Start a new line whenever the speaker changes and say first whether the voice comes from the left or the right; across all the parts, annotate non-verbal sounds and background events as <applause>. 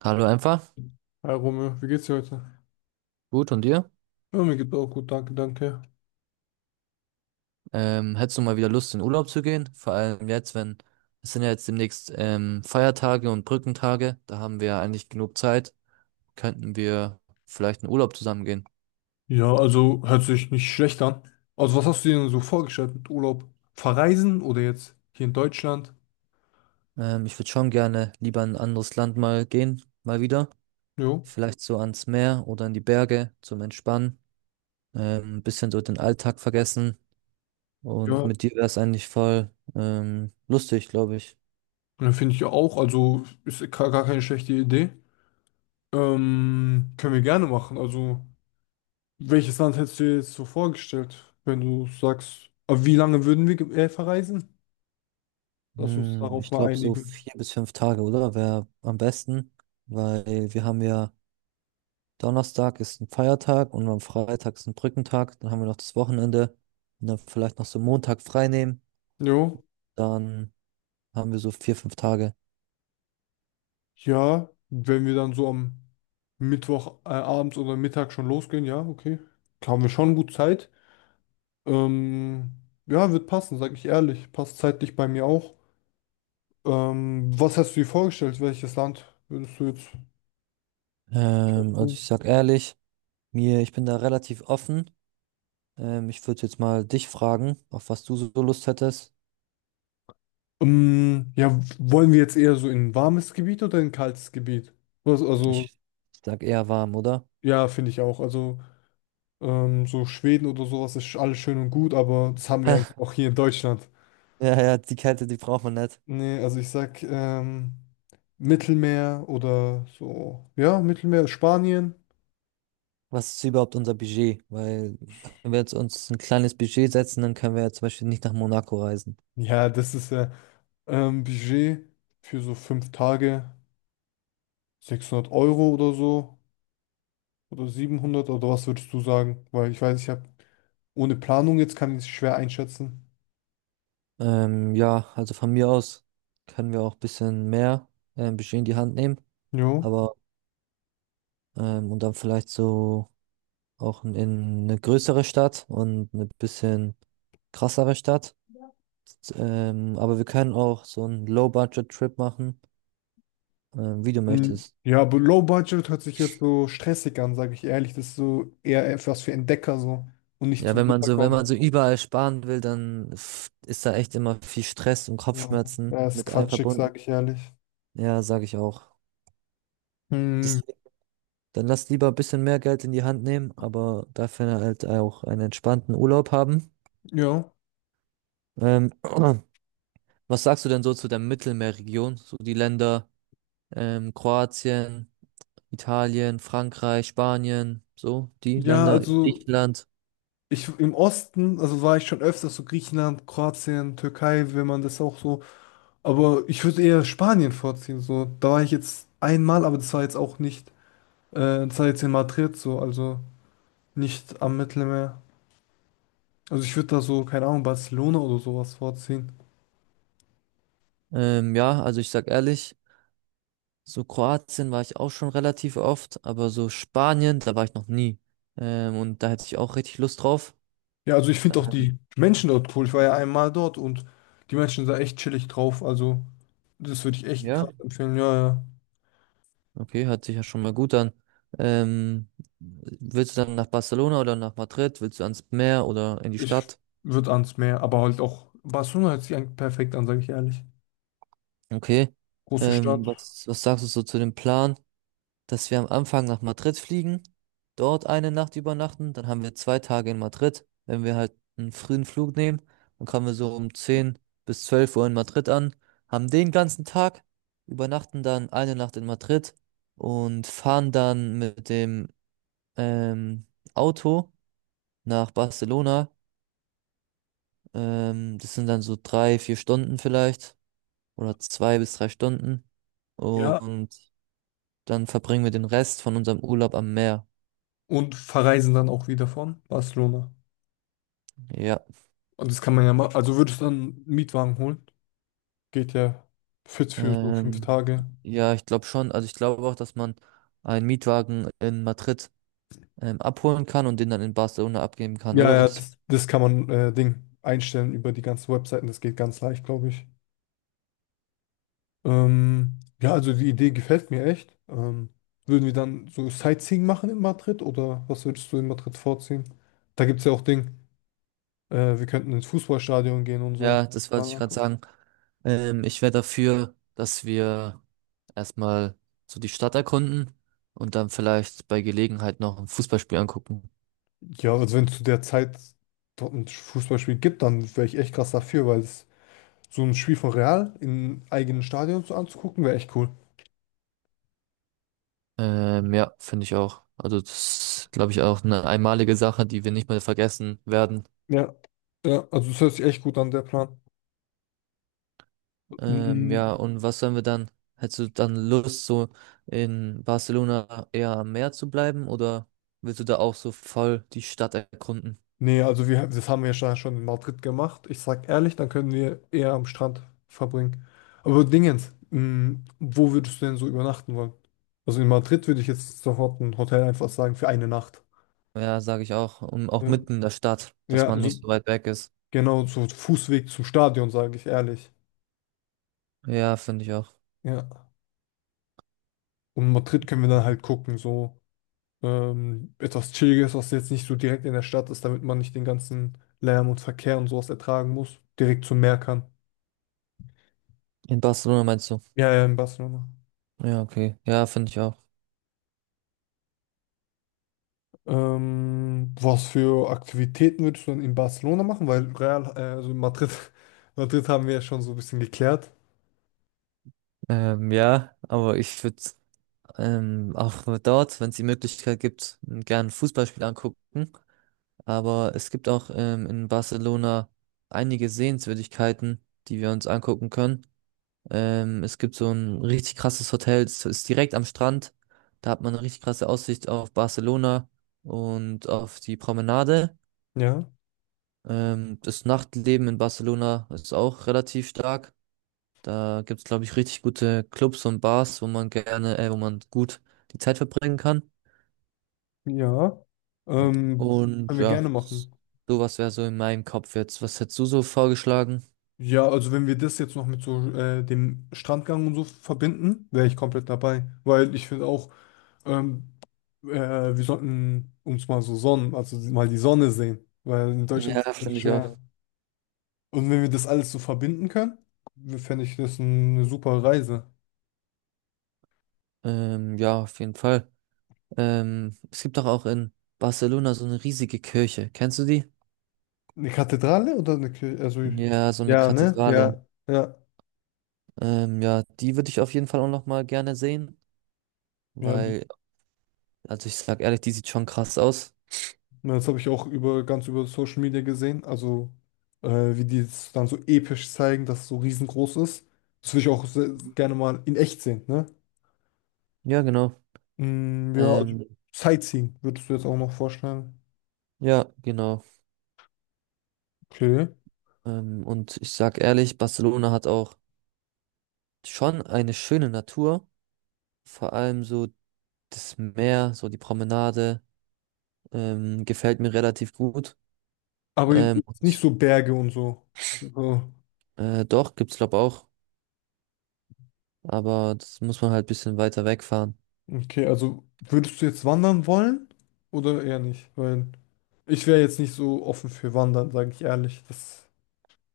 right: Hallo einfach.
left: Hi Romeo, wie geht's dir heute?
right: Gut, und dir?
left: Ja, mir geht's auch gut, danke, danke.
right: Hättest du mal wieder Lust, in Urlaub zu gehen? Vor allem jetzt, wenn es sind ja jetzt demnächst Feiertage und Brückentage. Da haben wir ja eigentlich genug Zeit. Könnten wir vielleicht in Urlaub zusammen gehen?
left: Ja, also hört sich nicht schlecht an. Also was hast du dir denn so vorgestellt mit Urlaub? Verreisen oder jetzt hier in Deutschland?
right: Ich würde schon gerne lieber in ein anderes Land mal gehen, mal wieder.
left: Jo.
right: Vielleicht so ans Meer oder in die Berge zum Entspannen. Ein bisschen so den Alltag vergessen. Und
left: Ja,
right: mit dir wäre es eigentlich voll lustig, glaube ich.
left: ja, finde ich ja auch. Also ist gar keine schlechte Idee. Können wir gerne machen. Also welches Land hättest du dir jetzt so vorgestellt, wenn du sagst, aber wie lange würden wir verreisen? Lass uns
right: Hm,
left: darauf
right: ich
left: mal
right: glaube so
left: einigen.
right: vier bis fünf Tage, oder? Wäre am besten, weil wir haben ja Donnerstag ist ein Feiertag und am Freitag ist ein Brückentag, dann haben wir noch das Wochenende und dann vielleicht noch so Montag frei nehmen,
left: Jo.
right: dann haben wir so vier, fünf Tage.
left: Ja, wenn wir dann so am Mittwoch abends oder Mittag schon losgehen, ja, okay. Haben wir schon gut Zeit. Ähm, ja, wird passen, sag ich ehrlich. Passt zeitlich bei mir auch. Was hast du dir vorgestellt? Welches Land würdest du jetzt?
right: Also ich sag ehrlich, mir, ich bin da relativ offen. Ich würde jetzt mal dich fragen, auf was du so Lust hättest.
left: Ja, wollen wir jetzt eher so in ein warmes Gebiet oder in ein kaltes Gebiet? Was, also,
right: Ich sag eher warm, oder?
left: ja, finde ich auch. Also, so Schweden oder sowas ist alles schön und gut, aber das haben wir eigentlich
right: <laughs>
left: auch hier in Deutschland.
right: Ja, ja, die Kälte, die braucht man nicht.
left: Nee, also ich sag Mittelmeer oder so. Ja, Mittelmeer, Spanien.
right: Was ist überhaupt unser Budget? Weil, wenn wir jetzt uns ein kleines Budget setzen, dann können wir ja zum Beispiel nicht nach Monaco reisen.
left: Ja, das ist ja Budget für so fünf Tage, 600 Euro oder so. Oder 700, oder was würdest du sagen? Weil ich weiß, ich habe ohne Planung jetzt, kann ich es schwer einschätzen.
right: Ja, also von mir aus können wir auch ein bisschen mehr Budget in die Hand nehmen,
left: Jo.
right: aber und dann vielleicht so auch in eine größere Stadt und eine bisschen krassere Stadt. Aber wir können auch so einen Low-Budget-Trip machen, wie du
left: Mhm.
right: möchtest.
left: Ja, aber Low Budget hört sich jetzt so stressig an, sage ich ehrlich. Das ist so eher etwas für Entdecker, so und nicht
right: Ja,
left: zum
right: wenn man so, wenn man so
left: Runterkommen.
right: überall sparen will, dann ist da echt immer viel Stress und
left: Ja,
right: Kopfschmerzen
left: ja, ist
right: mit
left: quatschig,
right: einverbunden.
left: sage ich ehrlich.
right: Ja, sage ich auch.
left: Hm,
right: Deswegen, dann lass lieber ein bisschen mehr Geld in die Hand nehmen, aber dafür halt auch einen entspannten Urlaub haben.
left: ja.
right: Ähm, <clears throat> was sagst du denn so zu der Mittelmeerregion? So die Länder Kroatien, Italien, Frankreich, Spanien, so die
left: Ja,
right: Länder,
left: also
right: Griechenland.
left: ich im Osten, also war ich schon öfters so Griechenland, Kroatien, Türkei, wenn man das auch so. Aber ich würde eher Spanien vorziehen. So, da war ich jetzt einmal, aber das war jetzt auch nicht, äh, das war jetzt in Madrid so, also nicht am Mittelmeer. Also ich würde da so, keine Ahnung, Barcelona oder sowas vorziehen.
right: Ja, also ich sag ehrlich, so Kroatien war ich auch schon relativ oft, aber so Spanien, da war ich noch nie. Und da hätte ich auch richtig Lust drauf.
left: Ja, also ich finde auch
right: Ähm,
left: die Menschen dort cool. Ich war ja einmal dort, und die Menschen sind da echt chillig drauf. Also das würde ich echt
right: Ja.
left: krass empfehlen. Ja, ja.
right: Okay, hört sich ja schon mal gut an. Ähm, Willst du dann nach Barcelona oder nach Madrid? Willst du ans Meer oder in die
left: Ich
right: Stadt?
left: würde ans Meer, aber halt auch Barcelona hört sich eigentlich perfekt an, sage ich ehrlich.
right: Okay.
left: Große
right: Ähm,
left: Stadt,
right: was, was sagst du so zu dem Plan, dass wir am Anfang nach Madrid fliegen, dort eine Nacht übernachten, dann haben wir zwei Tage in Madrid. Wenn wir halt einen frühen Flug nehmen, dann kommen wir so um 10 bis 12 Uhr in Madrid an, haben den ganzen Tag, übernachten dann eine Nacht in Madrid und fahren dann mit dem ähm, Auto nach Barcelona. Das sind dann so drei, vier Stunden vielleicht oder zwei bis drei Stunden.
left: ja.
right: Und dann verbringen wir den Rest von unserem Urlaub am Meer.
left: Und verreisen dann auch wieder von Barcelona.
right: Ja,
left: Und das kann man ja machen. Also würdest du dann einen Mietwagen holen? Geht ja fit für so fünf
right: ähm,
left: Tage.
right: ja, ich glaube schon. Also ich glaube auch, dass man einen Mietwagen in Madrid abholen kann und den dann in Barcelona abgeben kann,
left: Ja,
right: oder?
left: ja,
right: Das,
left: das, das kann man Ding einstellen über die ganzen Webseiten. Das geht ganz leicht, glaube ich. Ja, also die Idee gefällt mir echt. Würden wir dann so Sightseeing machen in Madrid, oder was würdest du in Madrid vorziehen? Da gibt es ja auch Ding. Wir könnten ins Fußballstadion gehen und so.
right: ja, das wollte ich gerade sagen. Ich wäre dafür, dass wir erstmal so die Stadt erkunden und dann vielleicht bei Gelegenheit noch ein Fußballspiel angucken.
left: Ja, also wenn es zu der Zeit dort ein Fußballspiel gibt, dann wäre ich echt krass dafür, weil es so ein Spiel von Real im eigenen Stadion so anzugucken, wäre echt cool.
right: Ja, finde ich auch. Also das glaube ich auch eine einmalige Sache, die wir nicht mehr vergessen werden.
left: Ja. Ja, also es hört sich echt gut an, der Plan. Mm,
right: Ja, und was sollen wir dann? Hättest du dann Lust, so in Barcelona eher am Meer zu bleiben oder willst du da auch so voll die Stadt erkunden?
left: nee, also wir, das haben wir ja schon in Madrid gemacht. Ich sag ehrlich, dann können wir eher am Strand verbringen. Aber Dingens, mm, wo würdest du denn so übernachten wollen? Also in Madrid würde ich jetzt sofort ein Hotel einfach sagen für eine Nacht.
right: Ja, sage ich auch. Und auch
left: Ja,
right: mitten in der Stadt, dass
left: ja,
right: man nicht
left: also
right: so weit weg ist.
left: genau so Fußweg zum Stadion, sage ich ehrlich.
right: Ja, finde ich auch.
left: Ja. Und Madrid können wir dann halt gucken, so etwas Chilliges, was jetzt nicht so direkt in der Stadt ist, damit man nicht den ganzen Lärm und Verkehr und sowas ertragen muss. Direkt zum Meer kann.
right: In Barcelona meinst du?
left: Ja, ja, in Barcelona.
right: Ja, okay. Ja, finde ich auch.
left: Was für Aktivitäten würdest du dann in Barcelona machen? Weil Real, also in Madrid, <laughs> Madrid haben wir ja schon so ein bisschen geklärt.
right: Ja, aber ich würde auch dort, wenn es die Möglichkeit gibt, gern ein Fußballspiel angucken. Aber es gibt auch in Barcelona einige Sehenswürdigkeiten, die wir uns angucken können. Es gibt so ein richtig krasses Hotel, es ist direkt am Strand. Da hat man eine richtig krasse Aussicht auf Barcelona und auf die Promenade.
left: Ja,
right: Das Nachtleben in Barcelona ist auch relativ stark. Da gibt's glaube ich, richtig gute Clubs und Bars, wo man gerne, wo man gut die Zeit verbringen kann.
left: ja. Ähm, Können
right: Und
left: wir
right: ja,
left: gerne machen.
right: sowas wäre so in meinem Kopf jetzt. Was hättest du so vorgeschlagen?
left: Ja, also wenn wir das jetzt noch mit so dem Strandgang und so verbinden, wäre ich komplett dabei. Weil ich finde auch, Ähm, äh, wir sollten uns mal so Sonnen, also mal die Sonne sehen, weil in Deutschland ist
right: Ja,
left: es
right: finde ich auch.
left: schwer. Und wenn wir das alles so verbinden können, fände ich das eine super Reise.
right: Ja, auf jeden Fall. Es gibt doch auch in Barcelona so eine riesige Kirche. Kennst du die?
left: Eine Kathedrale oder eine Kirche? Also,
right: Ja, so eine
left: ja, ne?
right: Kathedrale.
left: Ja, ja.
right: Ja, die würde ich auf jeden Fall auch noch mal gerne sehen,
left: Ja, die-
right: weil, also ich sag ehrlich, die sieht schon krass aus.
left: ja, das habe ich auch über, ganz über Social Media gesehen. Also, äh, wie die es dann so episch zeigen, dass es so riesengroß ist. Das würde ich auch sehr, gerne mal in echt sehen, ne?
right: Ja, genau.
left: Mm, ja, also
right: Ähm,
left: Sightseeing würdest du jetzt auch noch vorstellen.
right: ja, genau.
left: Okay.
right: Und ich sag ehrlich, Barcelona hat auch schon eine schöne Natur. Vor allem so das Meer, so die Promenade, gefällt mir relativ gut.
left: Aber
right: Ähm,
left: jetzt nicht
right: und,
left: so Berge und so. So.
right: doch, gibt's glaube auch, aber das muss man halt ein bisschen weiter wegfahren.
left: Okay, also würdest du jetzt wandern wollen oder eher nicht? Weil ich wäre jetzt nicht so offen für Wandern, sage ich ehrlich. Das,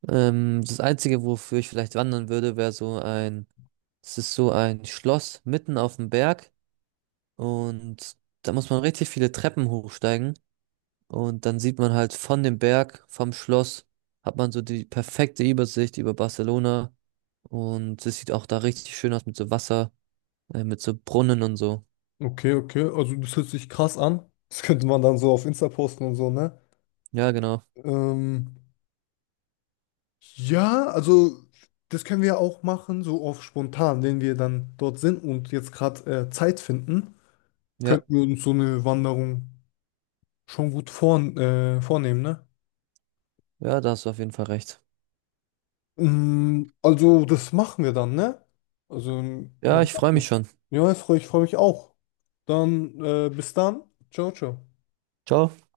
right: Das Einzige, wofür ich vielleicht wandern würde, wäre so ein, es ist so ein Schloss mitten auf dem Berg und da muss man richtig viele Treppen hochsteigen und dann sieht man halt von dem Berg, vom Schloss, hat man so die perfekte Übersicht über Barcelona und es sieht auch da richtig schön aus mit so Wasser, mit so Brunnen und so.
left: okay, okay, also das hört sich krass an. Das könnte man dann so auf Insta posten und so, ne?
right: Ja, genau.
left: Ähm, ja, also das können wir auch machen, so auf spontan, wenn wir dann dort sind und jetzt gerade Zeit finden,
right: Ja,
left: könnten wir uns so eine Wanderung schon gut vornehmen, ne?
right: ja, da hast du auf jeden Fall recht.
left: Mm, also, das machen wir dann, ne? Also,
right: Ja,
left: was,
right: ich freue mich schon.
left: ja, ich freu mich auch. Dann, bis dann. Ciao, ciao.
right: Ciao.